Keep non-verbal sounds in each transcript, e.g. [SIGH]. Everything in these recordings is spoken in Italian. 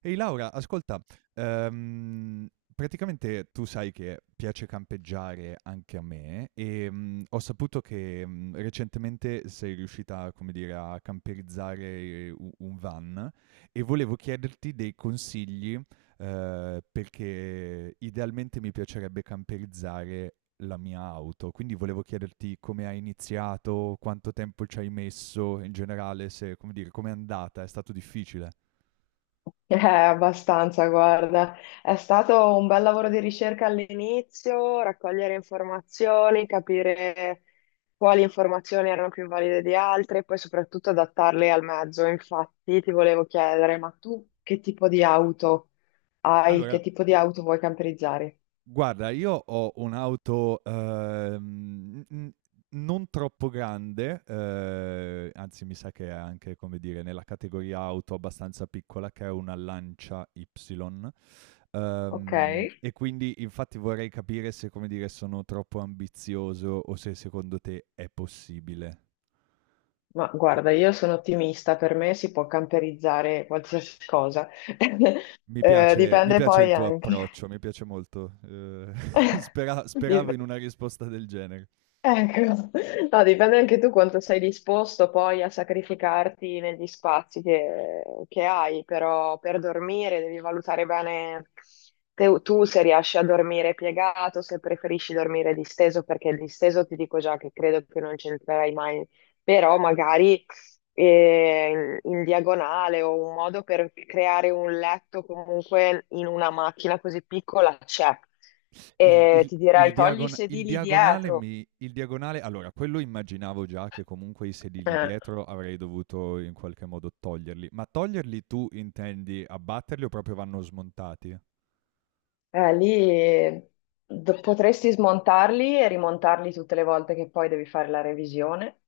Ehi Laura, ascolta, ehm, praticamente tu sai che piace campeggiare anche a me e ho saputo che recentemente sei riuscita, come dire, a camperizzare un van e volevo chiederti dei consigli perché idealmente mi piacerebbe camperizzare la mia auto, quindi volevo chiederti come hai iniziato, quanto tempo ci hai messo in generale, se, come dire, com'è andata, è stato difficile? Abbastanza, guarda. È stato un bel lavoro di ricerca all'inizio, raccogliere informazioni, capire quali informazioni erano più valide di altre e poi soprattutto adattarle al mezzo. Infatti, ti volevo chiedere, ma tu che tipo di auto hai? Allora, Che tipo di auto vuoi camperizzare? guarda, io ho un'auto, n n non troppo grande, anzi mi sa che è anche, come dire, nella categoria auto abbastanza piccola, che è una Lancia Y, Ok, e quindi infatti vorrei capire se, come dire, sono troppo ambizioso o se secondo te è possibile. ma guarda, io sono ottimista, per me si può camperizzare qualsiasi cosa. [LAUGHS] Mi piace mi Dipende piace il poi tuo anche. approccio, mi piace molto. [LAUGHS] [LAUGHS] Speravo Dip- in una risposta del genere. Ecco, no, dipende anche tu quanto sei disposto poi a sacrificarti negli spazi che hai, però per dormire devi valutare bene tu se riesci a dormire piegato, se preferisci dormire disteso, perché il disteso ti dico già che credo che non c'entrerai mai, però magari in diagonale o un modo per creare un letto comunque in una macchina così piccola c'è. Il, E il- ti il dirai togli i diagon- il sedili diagonale dietro. mi... Il diagonale... Allora, quello immaginavo già che comunque i sedili Eh, dietro avrei dovuto in qualche modo toglierli. Ma toglierli tu intendi abbatterli o proprio vanno smontati? lì potresti smontarli e rimontarli tutte le volte che poi devi fare la revisione,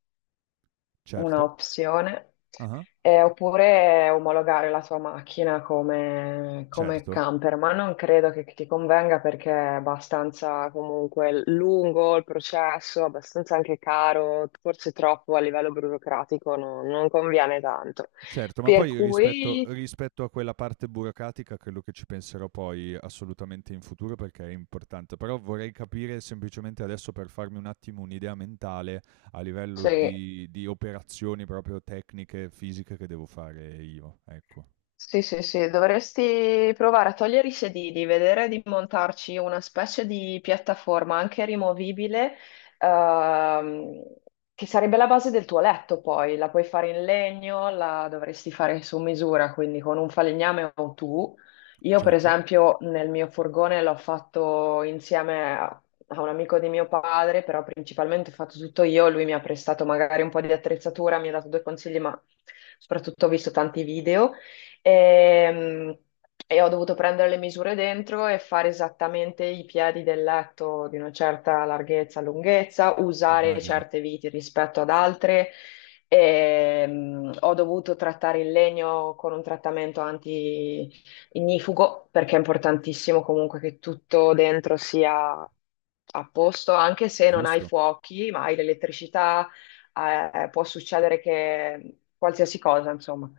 una Certo. opzione, Ah, oppure omologare la tua macchina come, come certo. camper, ma non credo che ti convenga perché è abbastanza comunque lungo il processo, abbastanza anche caro, forse troppo a livello burocratico, non conviene tanto. Certo, ma Per poi rispetto cui rispetto a quella parte burocratica credo che ci penserò poi assolutamente in futuro perché è importante, però vorrei capire semplicemente adesso per farmi un attimo un'idea mentale a livello sì. di operazioni proprio tecniche, fisiche che devo fare io, ecco. Sì, sì, sì, dovresti provare a togliere i sedili, vedere di montarci una specie di piattaforma anche rimovibile, ehm, che sarebbe la base del tuo letto poi, la puoi fare in legno, la dovresti fare su misura, quindi con un falegname o tu. Io per Certo, esempio nel mio furgone l'ho fatto insieme a un amico di mio padre, però principalmente ho fatto tutto io, lui mi ha prestato magari un po' di attrezzatura, mi ha dato due consigli, ma soprattutto ho visto tanti video. E, e ho dovuto prendere le misure dentro e fare esattamente i piedi del letto di una certa larghezza, lunghezza, usare immagino. certe viti rispetto ad altre. E, ho dovuto trattare il legno con un trattamento anti-ignifugo perché è importantissimo comunque che tutto dentro sia a posto, anche se non hai Giusto. fuochi, ma hai l'elettricità, può succedere che qualsiasi cosa, insomma.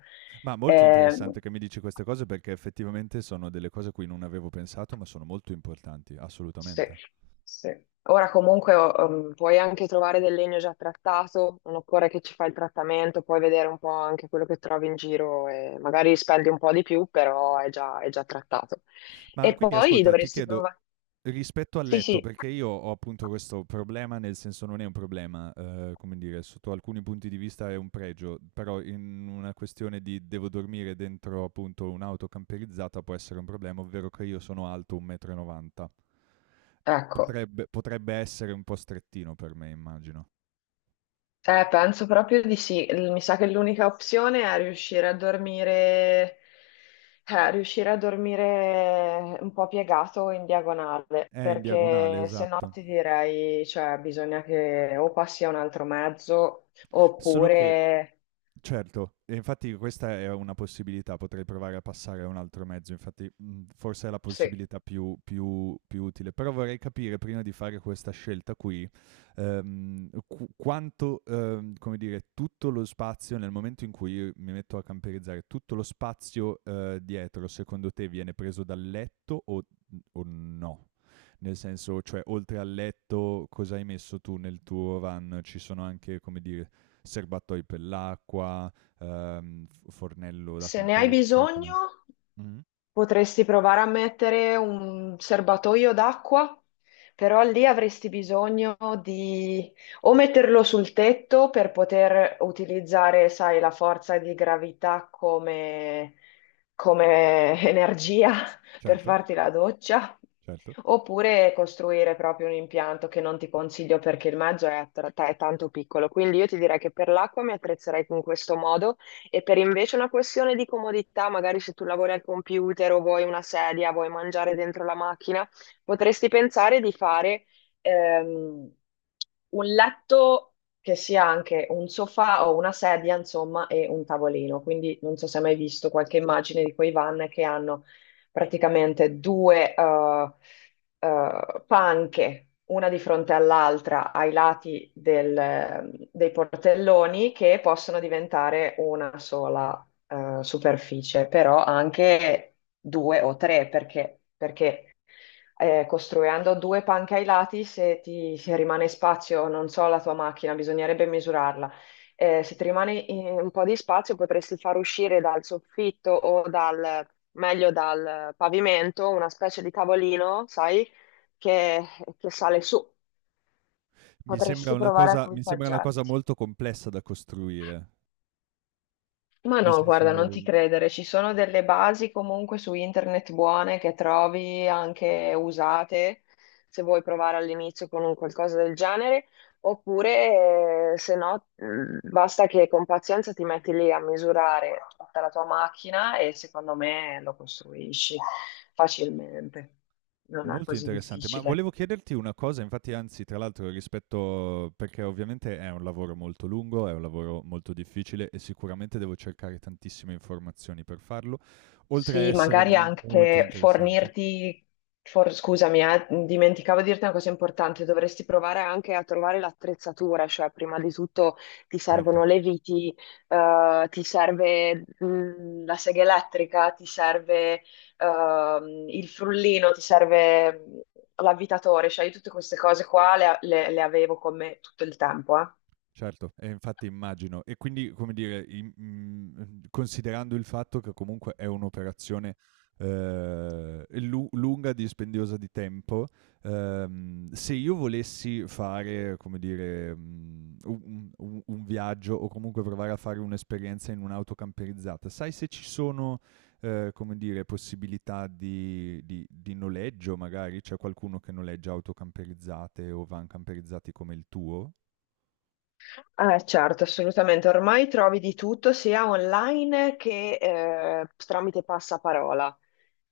Ma molto Ehm, interessante che mi dici queste cose perché effettivamente sono delle cose a cui non avevo pensato, ma sono molto importanti, Sì, assolutamente. sì. Ora comunque puoi anche trovare del legno già trattato, non occorre che ci fai il trattamento, puoi vedere un po' anche quello che trovi in giro e magari spendi un po' di più, però è già trattato. Ma E quindi poi ascolta, ti dovresti chiedo provare. rispetto al Sì, letto, sì, perché io ho appunto questo problema, nel senso non è un problema, come dire, sotto alcuni punti di vista è un pregio, però in una questione di devo dormire dentro appunto un'auto camperizzata può essere un problema, ovvero che io sono alto 1,90 m. ecco. Potrebbe, potrebbe essere un po' strettino per me, immagino. Penso proprio di sì. Mi sa che l'unica opzione è riuscire a dormire un po' piegato in diagonale, È in diagonale, perché se no esatto. ti direi, cioè, bisogna che o passi a un altro mezzo, Solo che oppure certo, e infatti questa è una possibilità, potrei provare a passare a un altro mezzo, infatti forse è la se, possibilità più utile, però vorrei capire prima di fare questa scelta qui quanto, come dire, tutto lo spazio, nel momento in cui io mi metto a camperizzare, tutto lo spazio dietro, secondo te viene preso dal letto o no? Nel senso, cioè, oltre al letto, cosa hai messo tu nel tuo run? Ci sono anche, come dire, serbatoi per l'acqua, fornello da se ne hai campeggio, cioè come... bisogno. Mhm. Potresti provare a mettere un serbatoio d'acqua, però lì avresti bisogno di o metterlo sul tetto per poter utilizzare, sai, la forza di gravità come [LAUGHS] energia per Certo, farti la doccia, certo. oppure costruire proprio un impianto che non ti consiglio perché il mezzo è, è tanto piccolo. Quindi io ti direi che per l'acqua mi attrezzerei in questo modo e per invece una questione di comodità, magari se tu lavori al computer o vuoi una sedia, vuoi mangiare dentro la macchina, potresti pensare di fare ehm, un letto che sia anche un sofà o una sedia, insomma, e un tavolino. Quindi non so se hai mai visto qualche immagine di quei van che hanno praticamente due panche, una di fronte all'altra, ai lati dei portelloni, che possono diventare una sola superficie, però anche due o tre, perché costruendo due panche ai lati, se rimane spazio, non so, la tua macchina, bisognerebbe misurarla. Se ti rimane un po' di spazio, potresti far uscire dal soffitto o meglio dal pavimento, una specie di tavolino, sai, che, che sale su. Mi sembra Potresti una provare a cosa, mi sembra una cosa equipaggiarti. molto complessa da costruire. Ma Nel no, guarda, non senso, ti credere, ci sono delle basi comunque su internet buone che trovi anche usate, se vuoi provare all'inizio con un qualcosa del genere, oppure se no, basta che con pazienza ti metti lì a misurare tutta la tua macchina e secondo me lo costruisci facilmente, non è molto così interessante, ma difficile. volevo chiederti una cosa, infatti anzi tra l'altro rispetto perché ovviamente è un lavoro molto lungo, è un lavoro molto difficile e sicuramente devo cercare tantissime informazioni per farlo, oltre a Sì, essere magari molto anche interessante. fornirti, scusami, dimenticavo di dirti una cosa importante, dovresti provare anche a trovare l'attrezzatura, cioè prima di tutto ti servono Certo. le viti, ti serve la sega elettrica, ti serve il frullino, ti serve l'avvitatore, cioè io tutte queste cose qua le avevo con me tutto il tempo, eh. Certo, e infatti immagino. E quindi, come dire, considerando il fatto che comunque è un'operazione, lu lunga, dispendiosa di tempo, se io volessi fare, come dire, mhmm, u un viaggio o comunque provare a fare un'esperienza in un'auto camperizzata, sai se ci sono, come dire, possibilità di noleggio magari? C'è qualcuno che noleggia auto camperizzate o van camperizzati come il tuo? Certo, assolutamente. Ormai trovi di tutto sia online che tramite passaparola.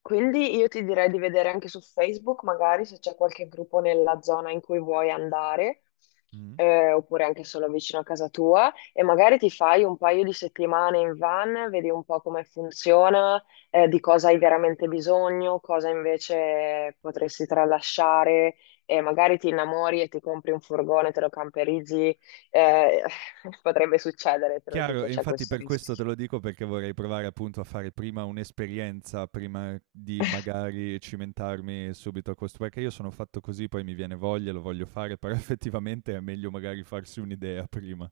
Quindi io ti direi di vedere anche su Facebook, magari se c'è qualche gruppo nella zona in cui vuoi andare, Mh. Oppure anche solo vicino a casa tua, e magari ti fai un paio di settimane in van, vedi un po' come funziona, di cosa hai veramente bisogno, cosa invece potresti tralasciare, e magari ti innamori e ti compri un furgone, te lo camperizzi, eh, [LAUGHS] potrebbe succedere, te lo Chiaro, dico, e c'è infatti questo per questo te rischio. lo dico perché vorrei provare appunto a fare prima un'esperienza, prima di magari cimentarmi subito a questo, perché io sono fatto così, poi mi viene voglia, lo voglio fare, però [LAUGHS] effettivamente è meglio magari farsi un'idea prima.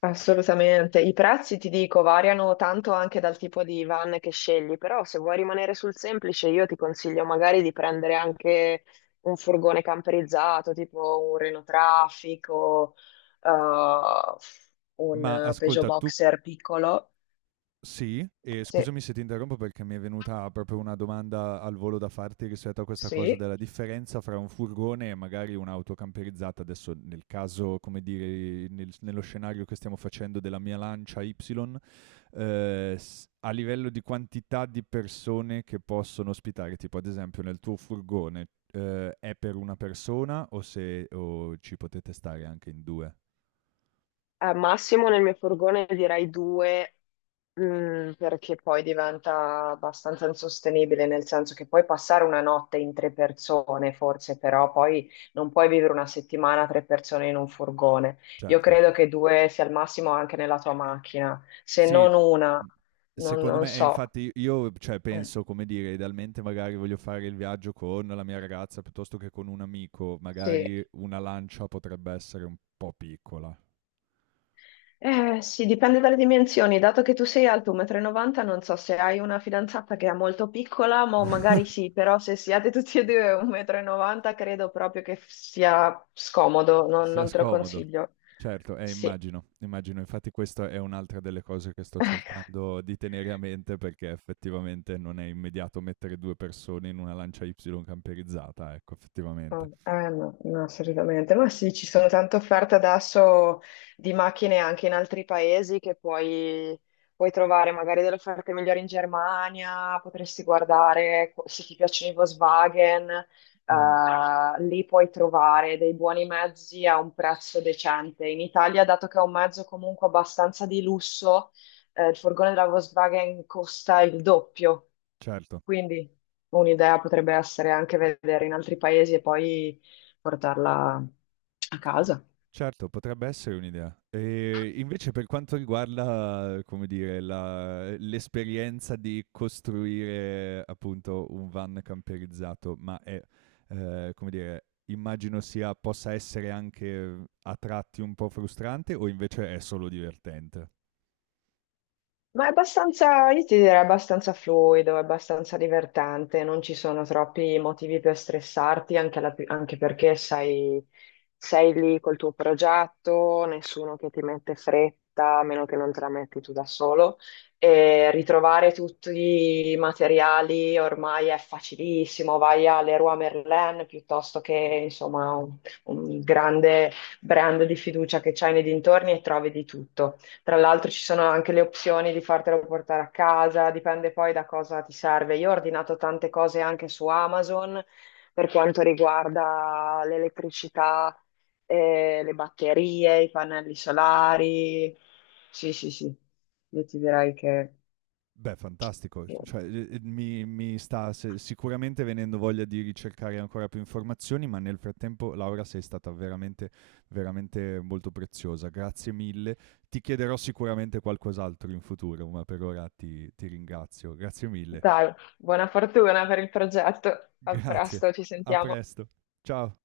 Assolutamente. I prezzi, ti dico, variano tanto anche dal tipo di van che scegli, però se vuoi rimanere sul semplice, io ti consiglio magari di prendere anche un furgone camperizzato, tipo un Renault Traffic o eh, un Ma Peugeot ascolta, tu Boxer piccolo. sì, e Sì, scusami se ti interrompo perché mi è venuta proprio una domanda al volo da farti rispetto a questa cosa sì. della differenza fra un furgone e magari un'auto camperizzata. Adesso nel caso, come dire, nello scenario che stiamo facendo della mia Lancia Y a livello di quantità di persone che possono ospitare, tipo ad esempio nel tuo furgone, è per una persona o, se, o ci potete stare anche in due? Al massimo nel mio furgone direi due. Perché poi diventa abbastanza insostenibile, nel senso che puoi passare una notte in tre persone, forse, però poi non puoi vivere una settimana tre persone in un furgone. Io Certo. credo che due sia al massimo anche nella tua macchina, se Sì, non una, m- non, secondo non me, e so. infatti io cioè, Mm, penso, come dire, idealmente magari voglio fare il viaggio con la mia ragazza piuttosto che con un amico, sì. magari una lancia potrebbe essere un po' piccola. Sì, dipende dalle dimensioni. Dato che tu sei alto 1,90 m, non so se hai una fidanzata che è molto piccola, ma magari [LAUGHS] sì, però se siete tutti e due 1,90 m, credo proprio che sia scomodo, non, Se è non te lo scomodo. consiglio. Certo, Sì. immagino, immagino. Infatti questa è un'altra delle cose che sto [LAUGHS] cercando di tenere a mente perché effettivamente non è immediato mettere 2 persone in una lancia Y camperizzata, ecco, Oh, effettivamente. eh no, no, assolutamente. Ma sì, ci sono tante offerte adesso di macchine anche in altri paesi che puoi trovare magari delle offerte migliori in Germania, potresti guardare se ti piacciono i Volkswagen, Mh, lì puoi trovare dei buoni mezzi a un prezzo decente. In Italia, dato che è un mezzo comunque abbastanza di lusso, il furgone della Volkswagen costa il doppio. certo. Quindi un'idea potrebbe essere anche vedere in altri paesi e poi portarla a casa. Certo, potrebbe essere un'idea. E invece per quanto riguarda, come dire, la l'esperienza di costruire appunto un van camperizzato, ma è, come dire, immagino sia possa essere anche a tratti un po' frustrante o invece è solo divertente? Ma è abbastanza, io ti direi abbastanza fluido, è abbastanza divertente, non ci sono troppi motivi per stressarti, anche, anche perché sei lì col tuo progetto, nessuno che ti mette fretta, a meno che non te la metti tu da solo. E ritrovare tutti i materiali ormai è facilissimo, vai a Leroy Merlin piuttosto che insomma un grande brand di fiducia che c'hai nei dintorni e trovi di tutto. Tra l'altro ci sono anche le opzioni di fartelo portare a casa, dipende poi da cosa ti serve. Io ho ordinato tante cose anche su Amazon per quanto riguarda l'elettricità, le batterie, i pannelli solari. Sì, sì, sì, io ti direi Beh, fantastico, che- cioè, mi sta se sicuramente venendo voglia di ricercare ancora più informazioni, ma nel frattempo, Laura, sei stata veramente, veramente molto preziosa. Grazie mille. Ti chiederò sicuramente qualcos'altro in futuro, ma per ora ti ringrazio. Grazie mille. Dai, buona fortuna per il progetto. A Grazie. presto, ci A sentiamo. presto. Ciao.